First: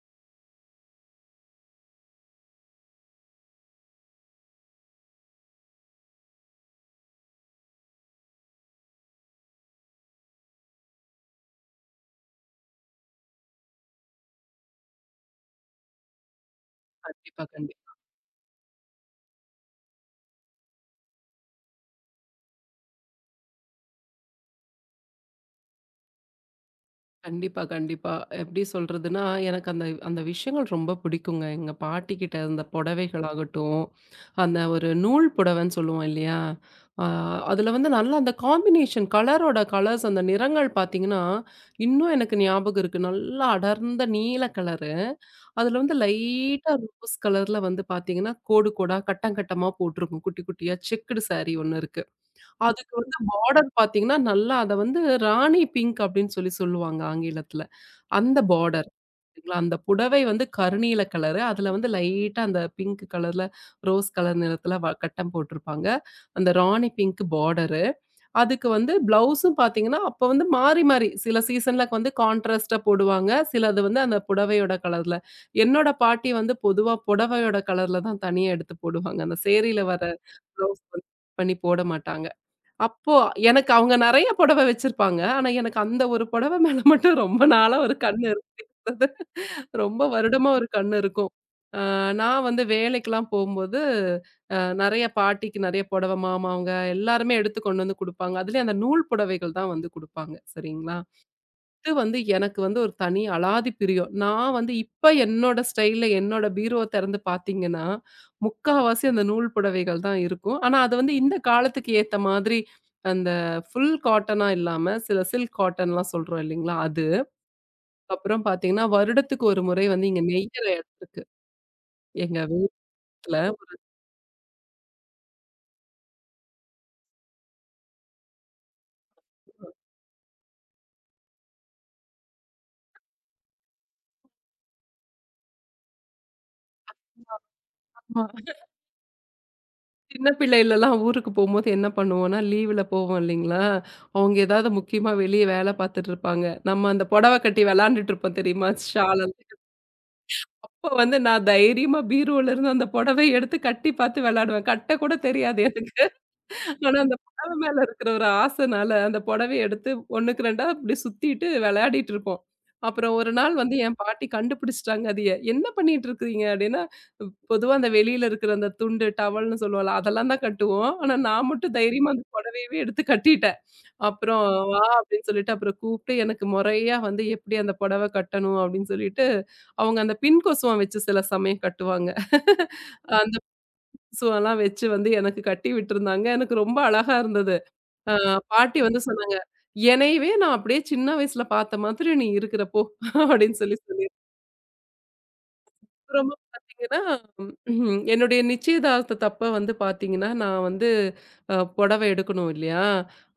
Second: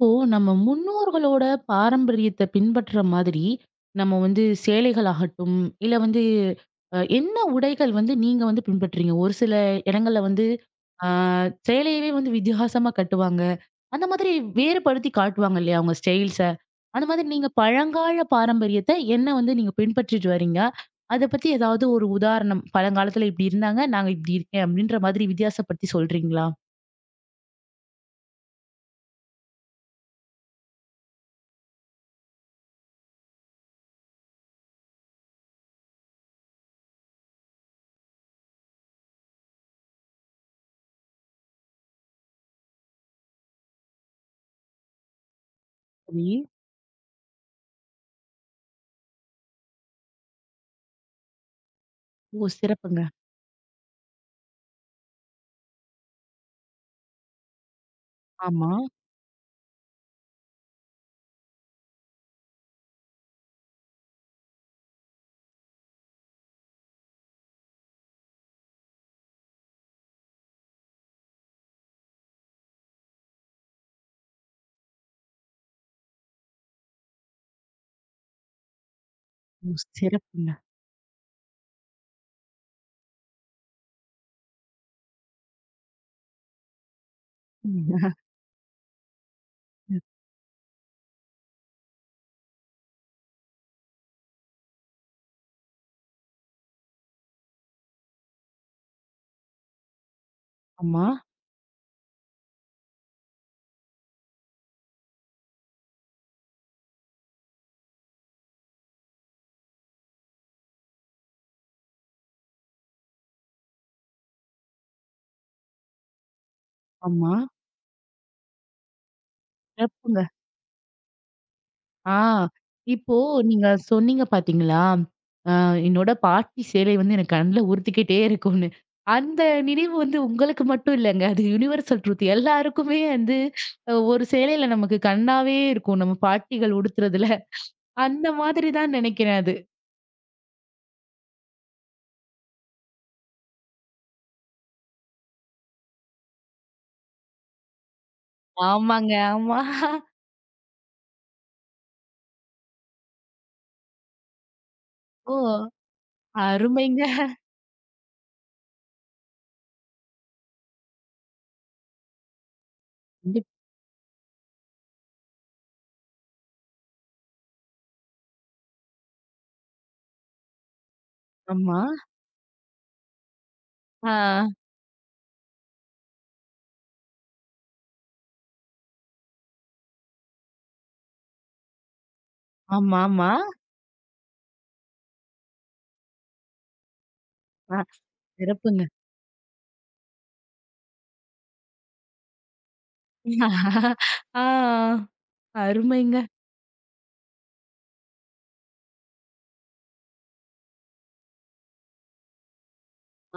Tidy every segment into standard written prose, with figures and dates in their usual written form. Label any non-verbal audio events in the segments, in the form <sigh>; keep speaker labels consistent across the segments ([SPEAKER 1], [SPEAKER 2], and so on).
[SPEAKER 1] இப்போ நம்ம முன்னோர்களோட பாரம்பரியத்த பின்பற்ற மாதிரி, நம்ம வந்து சேலைகள் ஆகட்டும், இல்ல வந்து என்ன உடைகள் வந்து நீங்க வந்து பின்பற்றீங்க? ஒரு சில இடங்கள்ல வந்து ஆ சேலையவே வந்து வித்தியாசமா கட்டுவாங்க. அந்த மாதிரி வேறுபடுத்தி காட்டுவாங்க இல்லையா? அவங்க ஸ்டைல்ஸ. அந்த மாதிரி
[SPEAKER 2] கண்டிப்பா,
[SPEAKER 1] நீங்க பழங்கால பாரம்பரியத்த என்ன வந்து நீங்க பின்பற்றிட்டு வரீங்க? அத பத்தி ஏதாவது ஒரு உதாரணம், பழங்காலத்துல இப்படி இருந்தாங்க, நாங்க இப்படி இருக்கேன் அப்படின்ற மாதிரி வித்தியாசப்படுத்தி சொல்றீங்களா?
[SPEAKER 2] கண்டிப்பா, கண்டிப்பா. எப்படி சொல்றதுன்னா, எனக்கு அந்த அந்த விஷயங்கள் ரொம்ப பிடிக்குங்க. எங்க பாட்டிக்கிட்ட இருந்த புடவைகளாகட்டும், அந்த ஒரு நூல் புடவைன்னு சொல்லுவோம் இல்லையா? அ அதில வந்து நல்லா அந்த காம்பினேஷன் கலரோட கலர்ஸ் அந்த நிறங்கள் பார்த்தீங்கன்னா, இன்னும் எனக்கு ஞாபகம் இருக்கு. நல்லா அடர்ந்த நீல கலரு. அதில வந்து
[SPEAKER 1] சரி.
[SPEAKER 2] லைட்டா ரோஸ் கலர்ல வந்து பார்த்தீங்கன்னா, கோடு கோடா, கட்டம் கட்டமா போட்டிருக்கும். குட்டி குட்டியா செக்குடு சாரி ஒண்ணு இருக்கு.
[SPEAKER 1] ஓ!
[SPEAKER 2] அதுக்கு
[SPEAKER 1] சிறப்புங்க.
[SPEAKER 2] வந்து பார்டர் பார்த்தீங்கன்னா, நல்லா அத வந்து ராணி பிங்க் அப்படின்னு சொல்லி சொல்லுவாங்க ஆங்கிலத்துல. அந்த
[SPEAKER 1] ஆமா.
[SPEAKER 2] பார்டர். சரிங்களா, அந்த புடவை வந்து கருநீல கலரு. அதுல வந்து லைட்டா அந்த பிங்க் கலர்ல, ரோஸ் கலர் நிறத்துல கட்டம் போட்டிருப்பாங்க. அந்த ராணி பிங்க் பார்டரு. அதுக்கு வந்து பிளவுஸும் பார்த்தீங்கன்னா, அப்ப வந்து மாறி மாறி சில சீசன்ல வந்து கான்ட்ராஸ்ட்டா போடுவாங்க. சிலது வந்து அந்த புடவையோட கலர்ல. என்னோட பாட்டி வந்து பொதுவா புடவையோட கலர்ல தான் தனியா எடுத்து போடுவாங்க. அந்த
[SPEAKER 1] ஓ!
[SPEAKER 2] சேரியில வர
[SPEAKER 1] சிறப்புங்க.
[SPEAKER 2] பிளவுஸ் வந்து கட் பண்ணி போட மாட்டாங்க. அப்போ எனக்கு அவங்க நெறைய புடவ வச்சிருப்பாங்க. ஆனா, எனக்கு அந்த ஒரு புடவ <laughs> மேல மட்டும் ரொம்ப நாளா ஒரு கண்ணு இருந்தது. ரொம்ப வருடமா ஒரு கண்ணு இருக்கும். அ நான் வந்து வேலைக்கெல்லாம் போம்போது, நெறைய பாட்டிக்கு நெறைய புடவ மாமா அவங்க எல்லாருமே எடுத்து கொண்டு வந்து குடுப்பாங்க. அதுலயும் அந்த நூல் புடவைகள் தான் வந்து குடுப்பாங்க. சரிங்களா?
[SPEAKER 1] ஆமா,
[SPEAKER 2] இது வந்து எனக்கு வந்து ஒரு தனி அலாதி பிரியம். நான் வந்து இப்ப என்னோட ஸ்டைல்ல என்னோட பீரோவ திறந்து பார்த்தீங்கன்னா, முக்காவாசி அந்த நூல் புடவைகள் தான் இருக்கும். ஆனா அது வந்து இந்த காலத்துக்கு ஏத்த மாதிரி அந்த ஃபுல் காட்டனா இல்லாம சில சில்க் காட்டன்லாம் சொல்றோம் இல்லைங்களா? அது.
[SPEAKER 1] ஆமா.
[SPEAKER 2] அப்புறம் பார்த்தீங்கன்னா, வருடத்துக்கு ஒரு முறை வந்து
[SPEAKER 1] சிறப்புங்க.
[SPEAKER 2] இங்க நெய்யிற இடம் இருக்கு.
[SPEAKER 1] ஆ
[SPEAKER 2] எங்க
[SPEAKER 1] இப்போ
[SPEAKER 2] வீட்ல.
[SPEAKER 1] நீங்க சொன்னீங்க பாத்தீங்களா? அ என்னோட பாட்டி சேலை வந்து எனக்கு கண்ல உறுத்திக்கிட்டே இருக்கும்னு. அந்த நினைவு வந்து உங்களுக்கு மட்டும் இல்லங்க. அது யுனிவர்சல் ட்ரூத். எல்லாருக்குமே வந்து ஒரு சேலையில நமக்கு கண்ணாவே இருக்கும். நம்ம பாட்டிகள் உடுத்துறதுல.
[SPEAKER 2] ஆமா.
[SPEAKER 1] அந்த மாதிரி தான் நினைக்கிறேன் அது.
[SPEAKER 2] சின்ன பிள்ளைலலாம் ஊருக்கு போம்போது என்ன பண்ணுவோம்னா, லீவுல போவோம் இல்லைங்களா? அவங்க ஏதாவது முக்கியமா வெளிய வேல பார்த்துட்டு இருப்பாங்க. நம்ம அந்த புடவ கட்டி விளையாண்டுட்டு இருப்போம் தெரியுமா?
[SPEAKER 1] ஆமாங்க. ஆமா.
[SPEAKER 2] அப்ப வந்து நான் தைரியமா பீரோல இருந்து அந்த புடவைய எடுத்து கட்டி பாத்து விளையாடுவேன். கட்ட கூட
[SPEAKER 1] ஓ!
[SPEAKER 2] தெரியாது எனக்கு. ஆனா
[SPEAKER 1] அருமைங்க.
[SPEAKER 2] அந்த புடவ மேல இருக்கிற ஒரு ஆசைனால அந்த புடவைய எடுத்து 1க்கு 2ஆ இப்படி சுத்திட்டு விளையாடிட்டு இருப்போம். அப்புறம் ஒரு
[SPEAKER 1] கண்டிப்
[SPEAKER 2] நாள் வந்து என் பாட்டி கண்டுபிடிச்சுட்டாங்க அதைய. "என்ன பண்ணிட்டு இருக்கிறீங்க?" அப்படின்னா, பொதுவா அந்த வெளியில இருக்கிற அந்த துண்டு டவல்ன்னு சொல்லுவோம்ல, அதெல்லாம் தான் கட்டுவோம். ஆனா நான் மட்டும்
[SPEAKER 1] ஆமா.
[SPEAKER 2] தைரியமா அந்த புடவையவே எடுத்து கட்டிட்டேன்.
[SPEAKER 1] ஆ.
[SPEAKER 2] அப்புறம் வா! அப்படின்னு சொல்லிட்டு அப்புறம் கூப்பிட்டு எனக்கு முறையா வந்து எப்படி அந்த புடவ கட்டணும் அப்படின்னு சொல்லிட்டு, அவங்க அந்த பின் கொசுவம் வச்சு சில சமயம் கட்டுவாங்க. <laughs>
[SPEAKER 1] ஆமாமா.
[SPEAKER 2] அந்த கொசுவம்லாம் வச்சு வந்து எனக்கு கட்டி விட்டுருந்தாங்க. எனக்கு ரொம்ப அழகா இருந்தது.
[SPEAKER 1] ஆ
[SPEAKER 2] அ பாட்டி
[SPEAKER 1] சிறப்புங்க.
[SPEAKER 2] வந்து சொன்னாங்க, "என்னையவே நான் அப்படியே சின்ன வயசுல பார்த்த மாதிரி நீ இருக்கிற போ" அப்படின்னு சொல்லி சொல்லிருக்காங்க.
[SPEAKER 1] ஆ. அருமைங்க.
[SPEAKER 2] அப்புறமா பார்த்தீங்கன்னா, என்னுடைய நிச்சயதார்த்தத்தப்ப வந்து பார்த்தீங்கன்னா, நான் வந்து புடவ எடுக்கணும் இல்லையா?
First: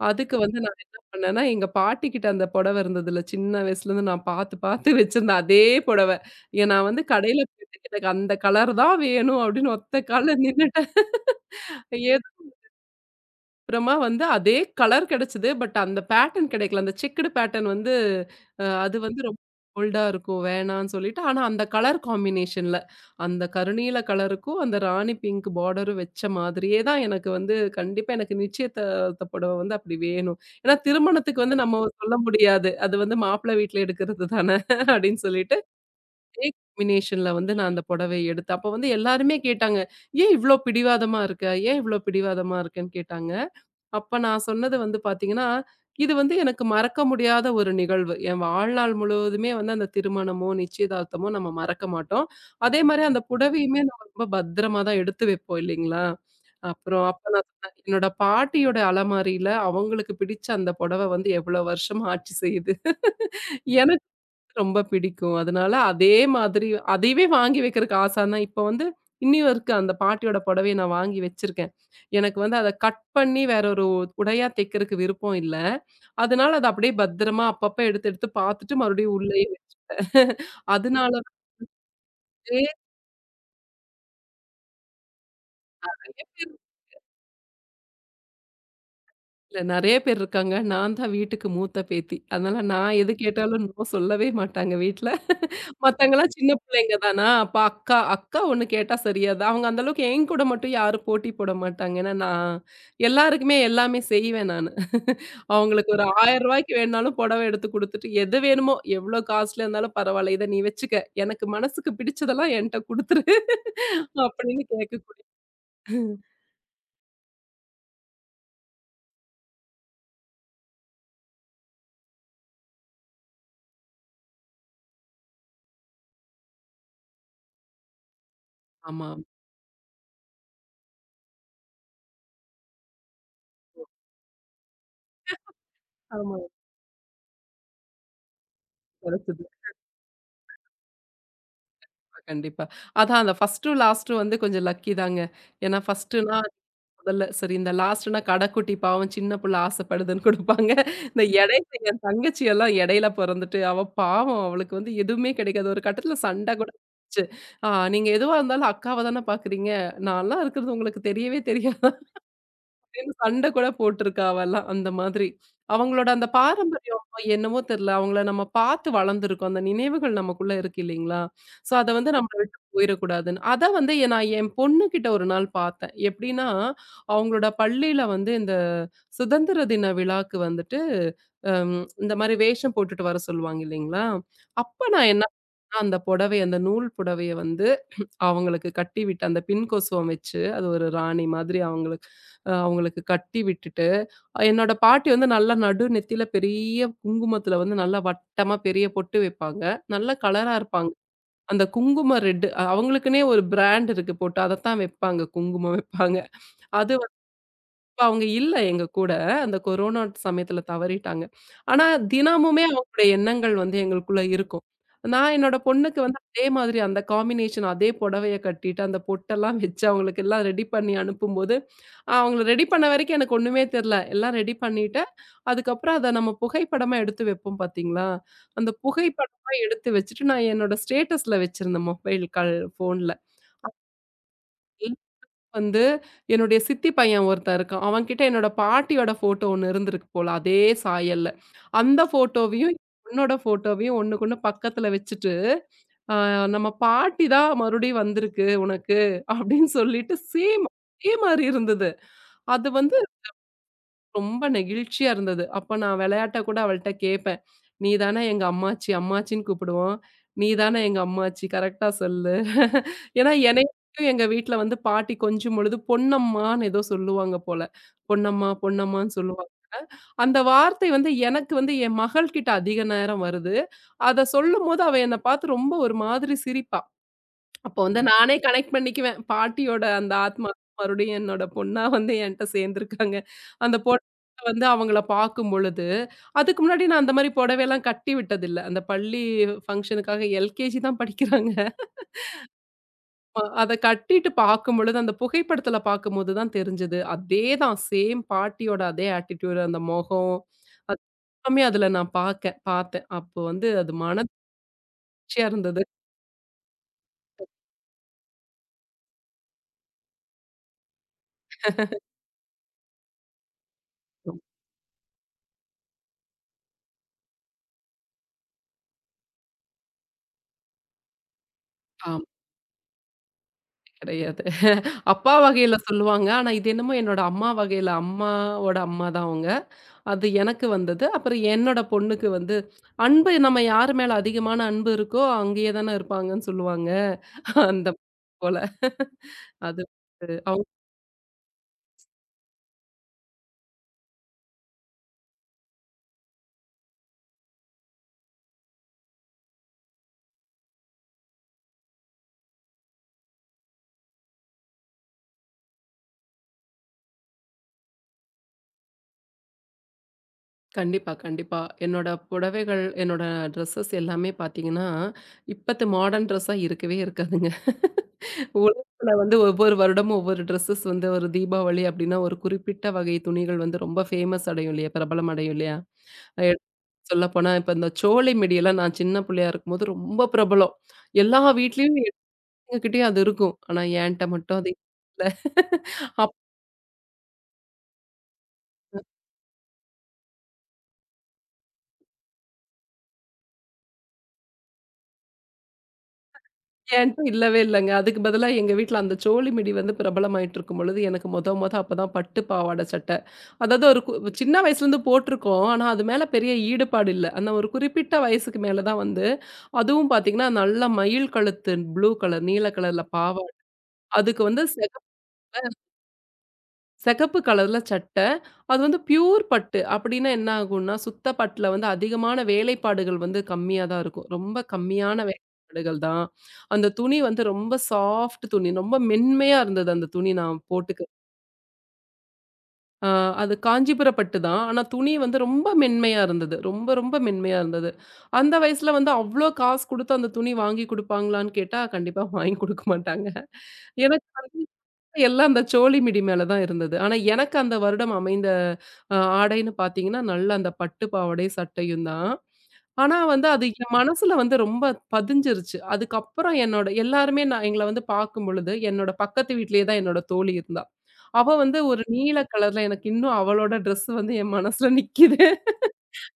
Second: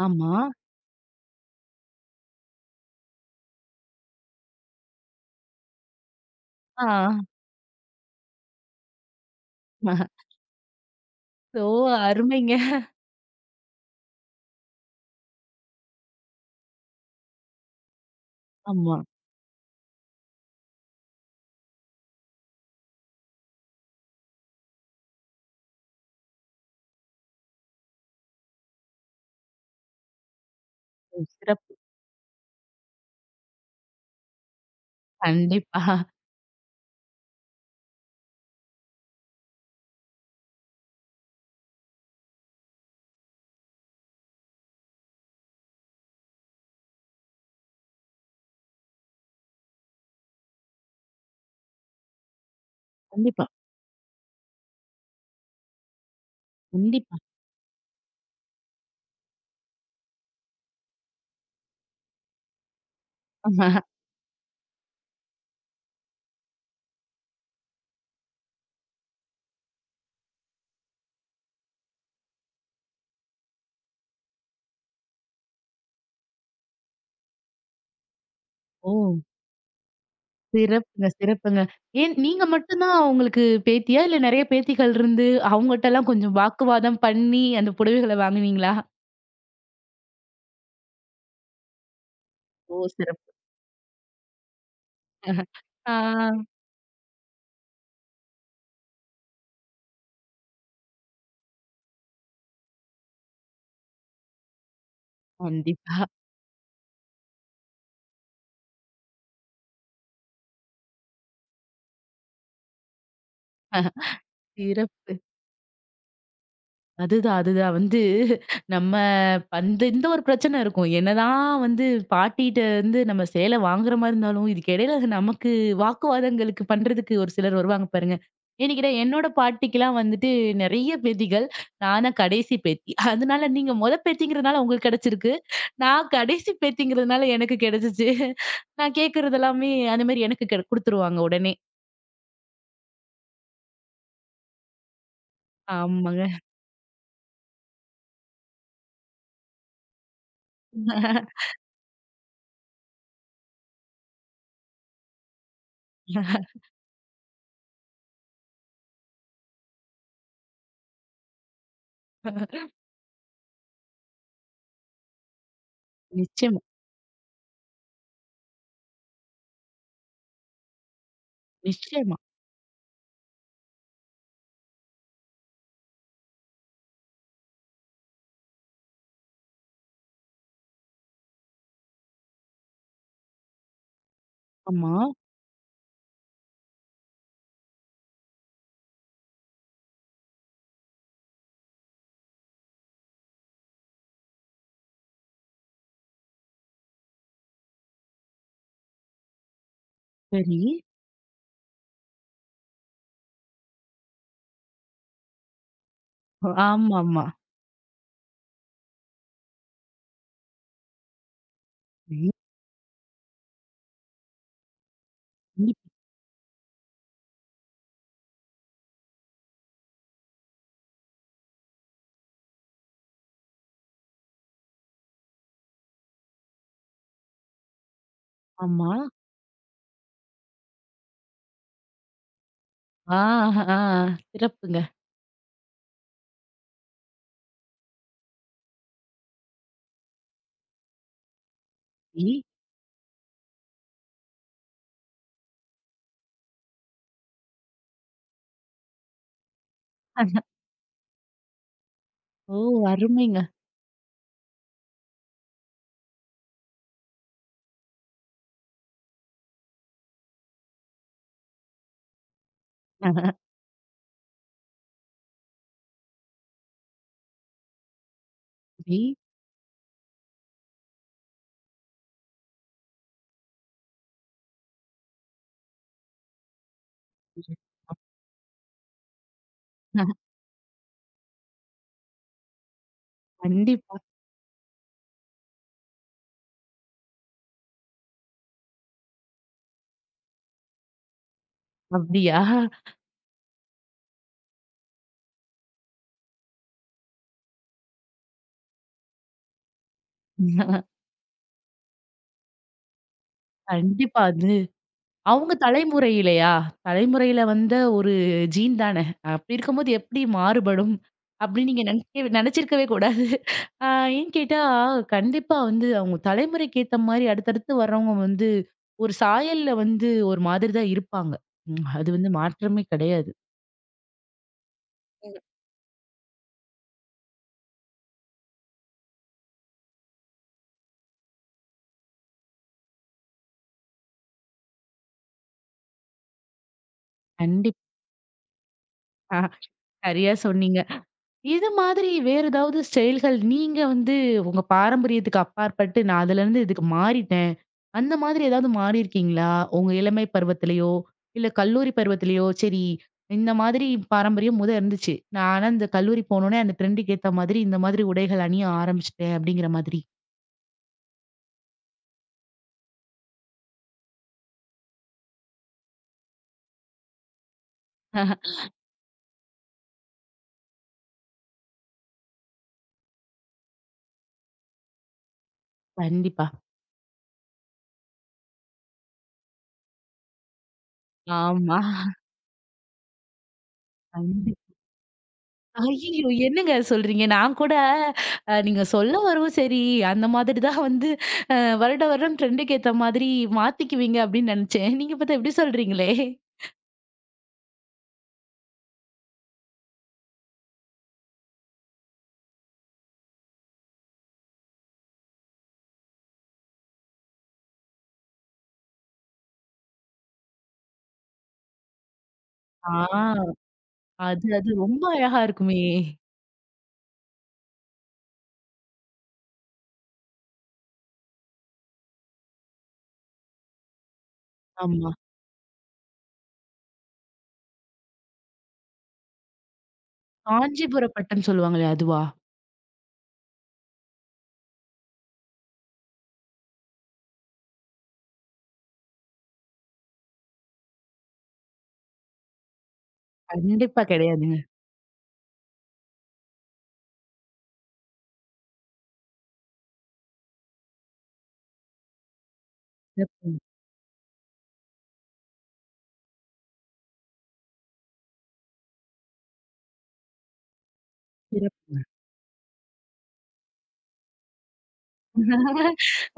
[SPEAKER 1] ஆமா.
[SPEAKER 2] அதுக்கு வந்து நான் என்ன பண்ணேன்னா, எங்க பாட்டிக்கிட்ட அந்த புடவ இருந்ததுல்ல, சின்ன வயசுலேருந்து நான் பார்த்து பார்த்து வச்சிருந்தேன் அதே புடவ. ஏன் நான்
[SPEAKER 1] ஆ.
[SPEAKER 2] வந்து கடையில போயிட்டு எனக்கு அந்த கலர் தான் வேணும் அப்படின்னு ஒத்த கால்ல நின்னுட்டேன்.
[SPEAKER 1] சோ அருமைங்க.
[SPEAKER 2] அப்புறமா வந்து அதே கலர் கிடைச்சது. பட் அந்த பேட்டர்ன் கிடைக்கல. அந்த செக்குடு பேட்டர்ன் வந்து
[SPEAKER 1] ஆமா.
[SPEAKER 2] அது வந்து ரொம்ப போல்டா இருக்கும். வேணான்னு சொல்லிட்டு, ஆனா அந்த கலர் காம்பினேஷன்ல அந்த கருநீல கலருக்கும், அந்த ராணி பிங்க் பார்டரும் வச்ச மாதிரியே தான் எனக்கு வந்து கண்டிப்பா எனக்கு நிச்சயதார்த்த புடவ வந்து அப்படி வேணும். ஏன்னா
[SPEAKER 1] ம்.
[SPEAKER 2] திருமணத்துக்கு வந்து
[SPEAKER 1] சிறப்பு.
[SPEAKER 2] நம்ம சொல்ல முடியாது. அது வந்து மாப்பிள்ளை வீட்ல எடுக்கிறது தானே <laughs> அப்படின்னு சொல்லிட்டு,
[SPEAKER 1] கண்டிப்பா.
[SPEAKER 2] அதே காம்பினேஷன்ல வந்து நான் அந்த புடவைய எடுத்தேன். அப்ப வந்து எல்லாருமே கேட்டாங்க, "ஏன் இவ்ளோ பிடிவாதமா இருக்க? ஏன் இவ்ளோ பிடிவாதமா இருக்கன்னு?" கேட்டாங்க. அப்ப நான் சொன்னது வந்து பார்த்தீங்கன்னா, இது வந்து எனக்கு மறக்க முடியாத ஒரு நிகழ்வு. என் வாழ்நாள் முழுவதுமே வந்து அந்த திருமணமோ, நிச்சயதார்த்தமோ நம்ம மறக்க மாட்டோம். அதே மாரி அந்த
[SPEAKER 1] கண்டிப்பா,
[SPEAKER 2] புடவையுமே நம்ம ரொம்ப பத்திரமா தான் எடுத்து வைப்போம் இல்லைங்களா? அப்புறம்
[SPEAKER 1] கண்டிப்பா.
[SPEAKER 2] அப்ப நான் சொன்னேன், என்னோட பாட்டியோட அலமாரியில அவங்களுக்கு பிடிச்ச அந்த புடவ வந்து எவ்வளோ வருஷமா ஆட்சி செய்யுது. ரொம்ப பிடிக்கும். அதனால அதே மாதிரி அதையவே வாங்கி வைக்கிறக்கு ஆசன்னா, இப்ப வந்து இன்னியும் இருக்கு அந்த பாட்டியோட புடவைய நான் வாங்கி வச்சிருக்கேன். எனக்கு வந்து அத கட் பண்ணி வேற ஒரு உடையா தைக்கிறக்கு விருப்பம் இல்ல. அதனால அத அப்படியே பத்திரமா அப்பப்ப எடுத்து எடுத்து பார்த்துட்டு
[SPEAKER 1] ஓ!
[SPEAKER 2] மறுபடியும் உள்ளயே <laughs>
[SPEAKER 1] சிறப்புங்க,
[SPEAKER 2] அதனால
[SPEAKER 1] சிறப்புங்க. ஏன் நீங்க
[SPEAKER 2] நெறைய
[SPEAKER 1] மட்டும் தான் உங்களுக்கு பேத்தியா? இல்ல நெறைய பேத்திகள் இருந்து அவங்கட்டலாம் கொஞ்சம்
[SPEAKER 2] பேர்
[SPEAKER 1] வாக்குவாதம் பண்ணி அந்த புடவைகள வாங்குனீங்களா?
[SPEAKER 2] நெறைய பேர் இருக்காங்க. நான் தான் வீட்டுக்கு மூத்த பேத்தி. அதனால
[SPEAKER 1] ஓ!
[SPEAKER 2] நான் எது
[SPEAKER 1] சிறப்பு.
[SPEAKER 2] கேட்டாலும் நோ சொல்லவே மாட்டாங்க வீட்ல. மத்தவங்கலாம்
[SPEAKER 1] ஆ.
[SPEAKER 2] சின்ன பிள்ளைங்க தானா, அப்ப அக்கா அக்கா ஒண்ணு கேட்டா சரியாதான். அவங்க அந்த அளவுக்கு என்கூட மட்டும் யாரும் போட்டி போட மாட்டாங்க. ஏன்னா, நான் எல்லாருக்குமே எல்லாமே செய்வேன் நானு. அவங்களுக்கு
[SPEAKER 1] கண்டிப்பா.
[SPEAKER 2] ஒரு ரூ. 1000 வேணுனாலும் புடவை எடுத்து குடுத்துட்டு, எது வேணுமோ எவ்ளோ காஸ்ட்லியா இருந்தாலும் பரவால்ல. இத நீ வச்சுக்க. எனக்கு மனசுக்கு பிடிச்சதெல்லாம் என்ட்ட குடுத்துரு. <laughs> அப்படின்னு
[SPEAKER 1] சிறப்பு.
[SPEAKER 2] கேட்கக்கூடிய
[SPEAKER 1] அதுதான், அதுதான். வந்து நம்ம அந்த இந்த ஒரு பிரச்சனை இருக்கும். என்னதான் வந்து பாட்டிட்ட வந்து நம்ம சேலை வாங்குற மாரி இருந்தாலும், இதுக்கு இடையில நமக்கு வாக்குவாதங்களுக்கு பண்றதுக்கு ஒரு சிலர் வருவாங்க பாருங்க. ஏன்னு கேட்டா,
[SPEAKER 2] ஆமா,
[SPEAKER 1] என்னோட பாட்டிக்கெல்லாம் வந்துட்டு நெறைய பேத்திகள். நான் தான் கடைசி பேத்தி. அதனால நீங்க மொத பேத்திங்கிறதுனால உங்களுக்கு கிடைச்சிருக்கு. நான்
[SPEAKER 2] ஆமா.
[SPEAKER 1] கடைசி பேத்திங்கிறதுனால எனக்கு கிடைச்சிச்சு. நான் கேட்கறது
[SPEAKER 2] கிடைச்சது.
[SPEAKER 1] எல்லாமே அந்த மாரி எனக்கு கெட குடுத்துருவாங்க உடனே.
[SPEAKER 2] கண்டிப்பா. அதான் அந்த 1 டும், லாஸ்ட்டும் வந்து கொஞ்சம் லக்கி தாங்க. ஏன்னா 1
[SPEAKER 1] ஆமாங்க.
[SPEAKER 2] நான் முதல்ல. சரி இந்த லாஸ்ட்னா கடைக்குட்டி பாவம் சின்ன புள்ள ஆசைப்படுதுன்னு குடுப்பாங்க. இந்த இடையில என் தங்கச்சி எல்லாம் இடையில பொறந்துட்டு, அவ பாவம் அவளுக்கு வந்து எதுவுமே கிடைக்காது. ஒரு கட்டத்தில சண்டை
[SPEAKER 1] <laughs>
[SPEAKER 2] கூட வந்துச்சு. "ஆ நீங்க எதுவா இருந்தாலும் அக்காவ தானே பார்க்குறீங்க. நான்லாம் இருக்கிறது உங்களுக்கு தெரியவே தெரியாது." சேர்ந்து சண்டை கூட போட்டிருக்கா அவலாம் அந்த மாதிரி. அவங்களோட அந்த
[SPEAKER 1] நிச்சயமா,
[SPEAKER 2] பாரம்பரியம் என்னவோ தெரியல. அவங்கள நம்ம பார்த்து வளர்ந்துருக்கோம். அந்த நினைவுகள் நமக்குள்ள இருக்கு இல்லைங்களா? ஸோ அத வந்து
[SPEAKER 1] நிச்சயமா.
[SPEAKER 2] நம்மள விட்டு போயிறக்கூடாதுன்னு. அத வந்து நான் என் பொண்ணுகிட்ட ஒரு நாள் பார்த்தேன். எப்படின்னா, அவங்களோட பள்ளியில வந்து இந்த சுதந்திர தின விழாக்கு வந்துட்டு அம் இந்த மாரி வேஷம் போட்டுட்டு வர சொல்லுவாங்க இல்லைங்களா? அப்ப
[SPEAKER 1] ஆமா.
[SPEAKER 2] நான் என்ன பண்ணேன், அந்த புடவைய அந்த நூல் புடவைய வந்து அவங்களுக்கு கட்டி விட்டு அந்த பின் கொசுவம் வச்சு, அது ஒரு ராணி மாதிரி அவங்களுக்கு அவங்களுக்கு கட்டி விட்டுட்டு, என்னோட பாட்டி வந்து நல்லா நடு நெத்தியில பெரிய குங்குமத்தில வந்து நல்லா வட்டமா பெரிய பொட்டு வைப்பாங்க. நல்ல கலரா
[SPEAKER 1] சரி.
[SPEAKER 2] இருப்பாங்க. அந்த குங்குமம் ரெட் அவங்களுக்குன்னே ஒரு பிராண்ட் இருக்கு போட்டு அதத்தான் வைப்பாங்க. குங்குமம் வைப்பாங்க. அது
[SPEAKER 1] ஆமாமா.
[SPEAKER 2] இப்ப அவங்க இல்ல எங்க கூட. அந்த கொரோனா சமயத்துல தவறிட்டாங்க. ஆனா
[SPEAKER 1] ஐயோ!
[SPEAKER 2] தினமுமே அவங்களுடைய எண்ணங்கள் வந்து எங்களுக்குள்ள இருக்கும். நான் என்னோட
[SPEAKER 1] கண்டிப்
[SPEAKER 2] பொண்ணுக்கு வந்து அதே மாதிரி அந்த காம்பினேஷன் அதே புடவைய கட்டிட்டு, அந்த பொட்டெல்லாம் வச்சு அவங்களுக்கு எல்லாம் ரெடி பண்ணி அனுப்பும்போது, அவங்கள ரெடி பண்ண வரைக்கும் எனக்கு ஒண்ணுமே தெரியல. எல்லாம் ரெடி பண்ணிட்டேன். அதுக்கப்புறம் அத நம்ம புகைப்படமா எடுத்து வைப்போம் பார்த்தீங்களா? அந்த
[SPEAKER 1] ஆமா.
[SPEAKER 2] புகைப்படமா எடுத்து வச்சுட்டு நான் என்னோட ஸ்டேட்டஸ்ல வச்சிருந்தேன் மொபைல் கால் ஃபோன்ல.
[SPEAKER 1] ஆ, ஆ சிறப்புங்க.
[SPEAKER 2] வந்து என்னுடைய சித்தி பையன் ஒருத்தன் இருக்கான். அவன்கிட்ட என்னோட பாட்டியோட ஃபோட்டோ ஒண்ணு இருந்திருக்கு போல, அதே சாயல்ல. அந்த
[SPEAKER 1] இ
[SPEAKER 2] ஃபோட்டோவையும், பொண்ணோட ஃபோட்டோவையும் ஒண்ணுக்கொண்ணு பக்கத்துல வச்சுட்டு, "அ நம்ம பாட்டி தான் மறுபடியும் வந்திருக்கு உனக்கு" அப்படின்னு சொல்லிட்டு சேம் அதே மாரி இருந்தது.
[SPEAKER 1] ஓ!
[SPEAKER 2] அது வந்து
[SPEAKER 1] அருமைங்க.
[SPEAKER 2] ரொம்ப நெகிழ்ச்சியா இருந்தது. அப்ப நான் விளையாட்டா கூட அவள்ட்ட கேட்பேன். "நீ தானே எங்க அம்மாச்சி, அம்மாச்சின்னு கூப்பிடுவோம். நீ தானே எங்க அம்மாச்சி கரெக்ட்டா சொல்லு." <laughs> ஏன்னா என்னைக்கும் எங்க வீட்ல வந்து பாட்டி கொஞ்சும் பொழுது பொன்னம்மான்னு ஏதோ சொல்லுவாங்க போல. பொன்னம்மா,
[SPEAKER 1] இ
[SPEAKER 2] பொன்னம்மான்னு சொல்லுவாங்க. அந்த வார்த்தை வந்து எனக்கு வந்து என் மகள் கிட்ட அதிக நேரம் வருது. அத சொல்லும்போது அவ என்ன பார்த்து ரொம்ப ஒரு மாதிரி சிரிப்பா. அப்போ வந்து நானே கனெக்ட் பண்ணிக்குவேன். பாட்டியோட அந்த ஆத்மா மறுபடியும் என்னோட பொண்ணா வந்து என்ட்ட சேர்ந்துருக்காங்க. அந்த
[SPEAKER 1] கண்டிப்பா.
[SPEAKER 2] பொண்ணு வந்து அவங்கள பார்க்கும் பொழுது, அதுக்கு முன்னாடி நான் அந்த மாரி புடவைலாம் கட்டி விட்டதில்ல. அந்த பள்ளி ஃபங்ஷனுக்காக எல்கேஜி தான் படிக்கிறாங்க.
[SPEAKER 1] அப்படியா?
[SPEAKER 2] அத கட்டிட்டு பார்க்கும்பொழுது, அந்த புகைப்படத்துல பார்க்கும்போது தான் தெரிஞ்சது. அதே தான் சேம் பாட்டியோட அதே ஆட்டிட்யூட் அந்த மொகம். அது எல்லாமே அதுல நான் பாக்க பார்த்தேன். அப்போ வந்து அது
[SPEAKER 1] கண்டிப்பா. அது
[SPEAKER 2] மனதிர்ச்சியா
[SPEAKER 1] அவங்க
[SPEAKER 2] இருந்தது.
[SPEAKER 1] தலைமுறையிலயா? தலைமுறையில வந்த ஒரு ஜீன் தானே. அப்படி இருக்கும்போது எப்படி மாறுபடும்? அப்படின்னு நீங்க நினைக்கவே நினைச்சிருக்கவே கூடாது. ஆ ஏன்னு கேட்டா, கண்டிப்பா வந்து அவங்க தலைமுறைக்கு ஏத்த மாரி அடுத்தடுத்து வர்றவங்க வந்து ஒரு சாயல்ல வந்து ஒரு மாதிரி தான் இருப்பாங்க. அது
[SPEAKER 2] ஆமா
[SPEAKER 1] வந்து மாற்றமே கிடையாது.
[SPEAKER 2] கிடையாது. அப்பா வகையில சொல்லுவாங்க. ஆனா, இது என்னமோ என்னோட அம்மா வகையில அம்மாவோட அம்மா தான் அவங்க. அது எனக்கு வந்தது. அப்புறம் என்னோட பொண்ணுக்கு வந்து, அன்பு நம்ம யார் மேல அதிகமான அன்பு இருக்கோ, அங்கேயே தானே இருப்பாங்கன்னு சொல்லுவாங்க.
[SPEAKER 1] கண்டிப்பா.
[SPEAKER 2] அந்த போல. அது
[SPEAKER 1] சரியா
[SPEAKER 2] வந்து அவங்க
[SPEAKER 1] சொன்னீங்க. இது மாதிரி வேற ஏதாவது ஸ்டைல்கள் நீங்க வந்து உங்க பாரம்பரியத்துக்கு அப்பாற்பட்டு, நான் அதுலருந்து இதுக்கு மாறிட்டேன். அந்த மாதிரி ஏதாவது மாறியிருக்கீங்களா? உங்க இளமை பருவத்திலயோ, இல்ல கல்லூரி பருவத்திலயோ, சரி இந்த மாதிரி பாரம்பரியம் முத இருந்துச்சு. நான் ஆனா இந்த கல்லூரி போனோனே அந்த ட்ரெண்டுக்கு ஏத்த மாதிரி இந்த மாதிரி உடைகள் அணிய ஆரம்பிச்சுட்டேன். அப்படிங்கிற மாதிரி.
[SPEAKER 2] கண்டிப்பா, கண்டிப்பா. என்னோட புடவைகள், என்னோட ட்ரெஸ்ஸஸ் எல்லாமே பார்த்தீங்கன்னா, இப்பத்து மாடர்ன் ட்ரெஸ்ஸா இருக்கவே இருக்காதுங்க.
[SPEAKER 1] <laughs>
[SPEAKER 2] உலகத்துல வந்து ஒவ்வொரு வருடமும் ஒவ்வொரு ட்ரெஸ்ஸஸ் வந்து ஒரு தீபாவளி அப்டின்னா, ஒரு குறிப்பிட்ட வகை துணிகள் வந்து ரொம்ப ஃபேமஸ் அடையும் இல்லையா? பிரபலம் அடையும் இல்லையா? அ
[SPEAKER 1] கண்டிப்பா.
[SPEAKER 2] சொல்லப்போனா இப்ப இந்த சோலை மிடியெல்லாம் நான் சின்ன பிள்ளையா இருக்கும்போது ரொம்ப பிரபலம். எல்லா
[SPEAKER 1] ஆமா.
[SPEAKER 2] வீட்லயும் எங்க கிட்டயும் அது இருக்கும். ஆனா என்ட்ட மட்டும் அது இல்ல.
[SPEAKER 1] ஐய்யய்யோ! என்னங்க சொல்றீங்க? நான் கூட நீங்க சொல்ல வரவும் சரி, அந்த மாதிரி தான் வந்து வருட வருடம் ட்ரெண்டுக்கு ஏத்த மாதிரி மாத்திக்குவீங்க அப்டின்னு நெனச்சேன். நீங்க பாத்தா இப்டி சொல்றீங்களே!
[SPEAKER 2] என்ட்ட இல்லவே இல்லங்க. அதுக்கு பதிலா எங்க வீட்ல அந்த சோழி மிடி வந்து பிரபலமாயிட்டுருக்கும் பொழுது, எனக்கு மொத மொத அப்பதான் பட்டு பாவாட சட்டை. அதாவது ஒரு சின்ன வயசுலேருந்து போட்டிருக்கோம். ஆனா, அது மேல பெரிய ஈடுபாடு இல்ல. ஆனா, ஒரு குறிப்பிட்ட வயசுக்கு மேல தான் வந்து அதுவும் பாத்தீங்கன்னா, நல்ல மயில் கழுத்து ப்ளூ கலர், நீல
[SPEAKER 1] ஆ
[SPEAKER 2] கலர்ல பாவாடை. அதுக்கு
[SPEAKER 1] அது
[SPEAKER 2] வந்து
[SPEAKER 1] அது ரொம்ப அழகா இருக்குமே!
[SPEAKER 2] சிகப்பு கலர்ல சட்ட. அது வந்து பியூர் பட்டு. அப்படின்னா என்ன ஆகும்னா, சுத்த பட்டுல வந்து அதிகமான வேலைப்பாடுகள் வந்து கம்மியா தான் இருக்கும். ரொம்ப
[SPEAKER 1] ஆமா.
[SPEAKER 2] கம்மியான வேலைப்பாடுகள் தான். அந்த துணி வந்து ரொம்ப சாஃப்ட் துணி. ரொம்ப மென்மையா இருந்தது அந்த துணி நான் போட்டுக்க
[SPEAKER 1] காஞ்சிபுரம் பட்டம் சொல்லுவாங்களே அதுவா?
[SPEAKER 2] அ அது காஞ்சிபுரம் பட்டு தான். ஆனா துணி வந்து ரொம்ப மென்மையா இருந்தது. ரொம்ப, ரொம்ப மென்மையா இருந்தது. அந்த வயசுல வந்து அவ்ளோ காசு குடுத்து அந்த துணி வாங்கி குடுப்பாங்களான்னு கேட்டா, கண்டிப்பா வாங்கி குடுக்க மாட்டாங்க.
[SPEAKER 1] கண்டிப்பா
[SPEAKER 2] எனக்கு
[SPEAKER 1] கெடையாதுங்க.
[SPEAKER 2] வந்து எல்லாம் அந்த சோழி மிடி மேல தான் இருந்தது. ஆனா எனக்கு அந்த வருடம் அமைந்த ஆடைன்னு பார்த்தீங்கன்னா, நல்ல அந்த பட்டு பாவாடை, சட்டையும் தான். ஆனா வந்து அது என் மனசுல வந்து ரொம்ப பதிஞ்சிருச்சு. அதுக்கப்புறம் என்னோட எல்லாருமே நான் எங்கள வந்து பார்க்கும்பொழுது, என்னோட பக்கத்து வீட்லயே தான் என்னோட தோழி இருந்தா. அவ வந்து
[SPEAKER 1] <unintelligible>
[SPEAKER 2] ஒரு நீல கலர்ல எனக்கு இன்னும் அவளோட ட்ரெஸ் வந்து என் மனசுல நிக்கிது.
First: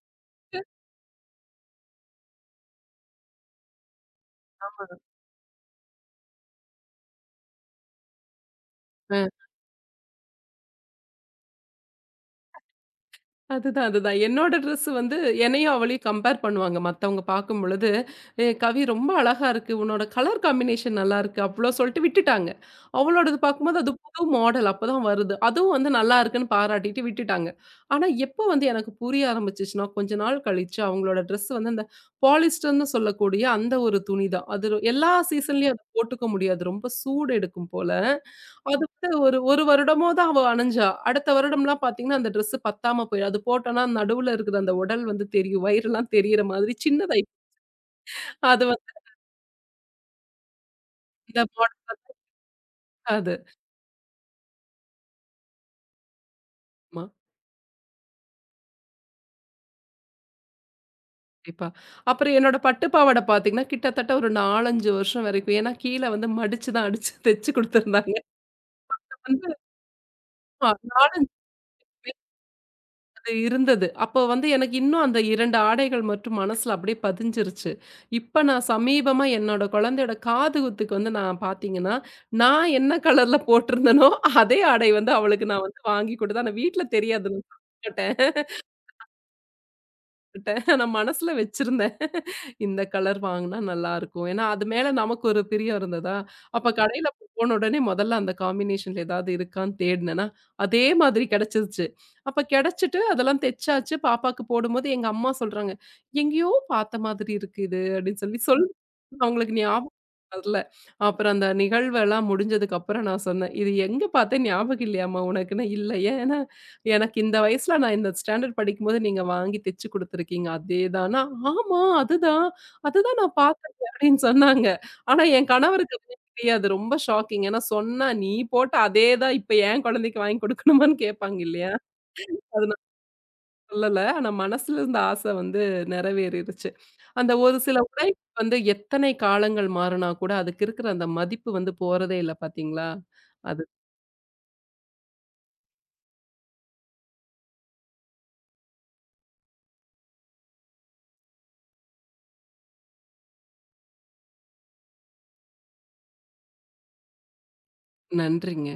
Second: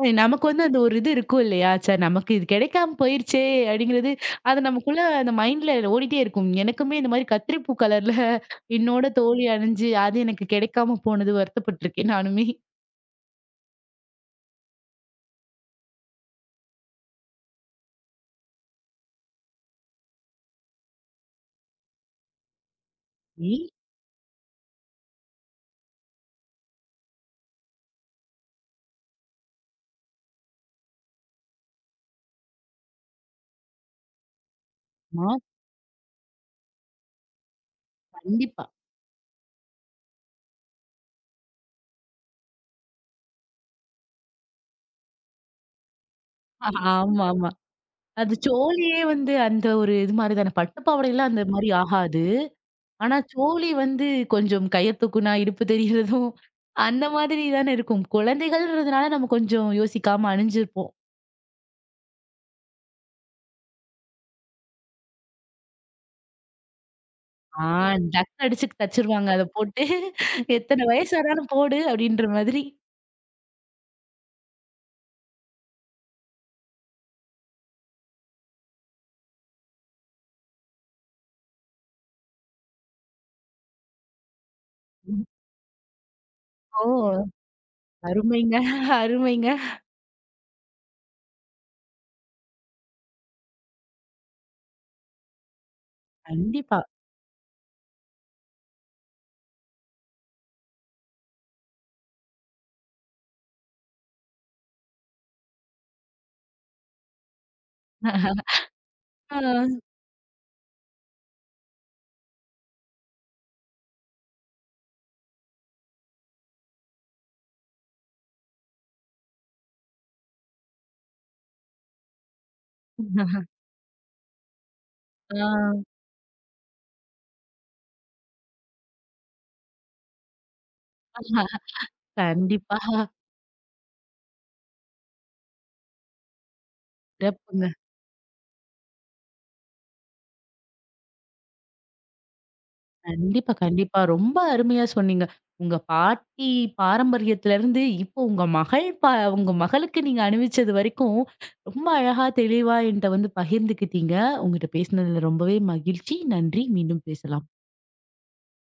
[SPEAKER 1] நமக்கு வந்து அந்த ஒரு இது இருக்கும் இல்லையா? ச்சே நமக்கு இது கிடைக்காம போயிருச்சே! அப்படிங்கிறது, அது நமக்குள்ள அந்த மைண்ட்ல ஓடிட்டே இருக்கும். எனக்குமே இந்த மாரி கத்திரிப்பூ கலர்ல என்னோட தோழி அணிஞ்சு, அது எனக்கு கிடைக்காம போனது வருத்தப்பட்டுருக்கேன் நானுமே.
[SPEAKER 2] அதுதான், அதுதான். என்னோட ட்ரெஸ் வந்து என்னையும் அவளையும் கம்பேர் பண்ணுவாங்க. மத்தவங்க பார்க்கும்பொழுது, "ஏ கவி ரொம்ப அழகா இருக்கு. உன்னோட கலர் காம்பினேஷன் நல்லாருக்கு." அவ்ளோ சொல்லிட்டு விட்டுட்டாங்க. அவளோடது
[SPEAKER 1] ஏய்!
[SPEAKER 2] பார்க்கும்போது அது புது மாடல் அப்பதான் வருது. அதுவும் வந்து நல்லா இருக்குன்னு பாராட்டிட்டு விட்டுட்டாங்க. ஆனா எப்போ வந்து எனக்கு புரிய ஆரம்பிச்சுச்சுன்னா, கொஞ்ச நாள் கழிச்சு அவங்களோட ட்ரெஸ் வந்து அந்த பாலிஸ்டர்ன்னு சொல்லக்கூடிய அந்த ஒரு துணி தான். அது எல்லா
[SPEAKER 1] ஆமா
[SPEAKER 2] சீசன்லயும் அத போட்டுக்க முடியாது. ரொம்ப சூடு எடுக்கும் போல.
[SPEAKER 1] கண்டிப்பா.
[SPEAKER 2] அது வந்து ஒரு 1 வருடமோ தான் அவ அணிஞ்சா. அடுத்த வருடம்லாம் பார்த்தீங்கன்னா, அந்த ட்ரெஸ்ஸு பத்தாம போயிரும். அது போட்டோம்னா நடுவுல இருக்கிற அந்த உடல் வந்து தெரியும். வயிறெல்லாம் தெரியற மாதிரி சின்னதாயி
[SPEAKER 1] ஆமா, ஆமா. அது
[SPEAKER 2] அது வந்து
[SPEAKER 1] சோழியே வந்து அந்த ஒரு இது மாரி தானே. பட்டு பாவாடைலாம்
[SPEAKER 2] இந்த
[SPEAKER 1] அந்த மாரி
[SPEAKER 2] மாடல்
[SPEAKER 1] ஆகாது. ஆனா
[SPEAKER 2] அது.
[SPEAKER 1] சோழி வந்து கொஞ்சம் கயிறு தூக்குனா, இடுப்பு தெரியறதும்
[SPEAKER 2] ஆமா.
[SPEAKER 1] அந்த மாதிரி தானே இருக்கும். குழந்தைகள்ன்றதுனால நம்ம கொஞ்சம் யோசிக்காம அணிஞ்சிருப்போம்.
[SPEAKER 2] கண்டிப்பா. அப்புறம் என்னோட பட்டு பாவாடை பார்த்தீங்கன்னா, கிட்டத்தட்ட ஒரு 4, 5 வருஷம் வரைக்கும். ஏன்னா, கீழ வந்து மடிச்சு தான் அடிச்சு <laughs> தைச்சு
[SPEAKER 1] ஆ
[SPEAKER 2] குடுத்துருந்தாங்க.
[SPEAKER 1] டக் அடிச்சுக்கு தச்சுருவாங்க அத
[SPEAKER 2] வந்து
[SPEAKER 1] போட்டு. எத்தன வயசு
[SPEAKER 2] 4,
[SPEAKER 1] ஆனாலும் போடு அப்படின்ற மாதிரி.
[SPEAKER 2] அது இருந்தது. அப்போ வந்து எனக்கு இன்னும் அந்த 2 ஆடைகள் மட்டும் மனசுல அப்படியே பதிஞ்சிருச்சு. இப்ப நான் சமீபமா என்னோட குழந்தையோட காது குத்துக்கு வந்து நான் பார்த்தீங்கன்னா, நான் என்ன கலர்ல போட்டிருந்தேனோ, அதே ஆடை வந்து
[SPEAKER 1] ம்.
[SPEAKER 2] அவளுக்கு நான் வந்து வாங்கி கொடுத்தேன். ஆனா வீட்ல
[SPEAKER 1] ஓ!
[SPEAKER 2] தெரியாது நான் போட்டேன்.
[SPEAKER 1] அருமைங்க, அருமைங்க.
[SPEAKER 2] நான் மனசுல வச்சிருந்தேன். இந்த கலர் வாங்குனா நல்லாருக்கும். ஏன்னா, அது மேல நமக்கு ஒரு பிரியம் இருந்ததா, அப்ப
[SPEAKER 1] கண்டிப்பா.
[SPEAKER 2] கடையில போன உடனே முதல்ல அந்த காம்பினேஷன்ல ஏதாவது இருக்கான்னு தேடுனேனா, அதே மாதிரி கிடைச்சிருச்சு. அப்ப கிடைச்சிட்டு அதெல்லாம் தைச்சாச்சு. பாப்பாக்கு போடும்போது எங்க அம்மா சொல்றாங்க, "எங்கேயோ பார்த்த மாதிரி இருக்கு இது" அப்படின்னு சொல்லி சொல்
[SPEAKER 1] ஆ.
[SPEAKER 2] அவங்களுக்கு ஞாபகம் வரல. அப்புறம் அந்த நிகழ்வெல்லாம் முடிஞ்சதுக்கு அப்புறம் நான் சொன்னேன், "இது எங்க பார்த்தேன் ஞாபகம் இல்லையாம்மா உனக்குன்னு?" "இல்ல ஏன்?" எனக்கு இந்த வயசுல நான் இந்த ஸ்டாண்டர்ட் படிக்கும்போது நீங்க வாங்கி தெச்சு குடுத்துருக்கீங்க. அதேதான்னா, ஆமா அதுதான். அதுதான் நான் பார்த்தேன் அப்படின்னு சொன்னாங்க. ஆனா
[SPEAKER 1] ஆ.
[SPEAKER 2] என் கணவருக்கு அது தெரியாது. ரொம்ப ஷாக்கிங். ஏன்னா சொன்னா, "நீ போட்ட அதே தான் இப்ப என் குழந்தைக்கு வாங்கி குடுக்கணுமான்னு?" கேட்பாங்க இல்லையா? அது
[SPEAKER 1] கண்டிப்பா.
[SPEAKER 2] நான் சொல்லல. ஆனா மனசுல இருந்த ஆசை வந்து நிறைவேறிருச்சு. அந்த ஒரு
[SPEAKER 1] சிறப்புங்க.
[SPEAKER 2] சில உடை வந்து எத்தனை காலங்கள் மாறுனா கூட, அதுக்கு இருக்கிற அந்த மதிப்பு வந்து போறதே இல்ல பார்த்தீங்களா?
[SPEAKER 1] கண்டிப்பா,
[SPEAKER 2] அது
[SPEAKER 1] கண்டிப்பா. ரொம்ப அருமையா சொன்னீங்க. உங்க பாட்டி பாரம்பரியத்திலருந்து, இப்போ உங்க மகள் உங்க மகளுக்கு நீங்க அணிவிச்சது வரைக்கும், ரொம்ப அழகா தெளிவா என்ட்ட வந்து பகிர்ந்துக்கிட்டீங்க. உங்கட்ட பேசினதுல ரொம்பவே மகிழ்ச்சி. நன்றி. மீண்டும் பேசலாம்.
[SPEAKER 2] நன்றிங்க.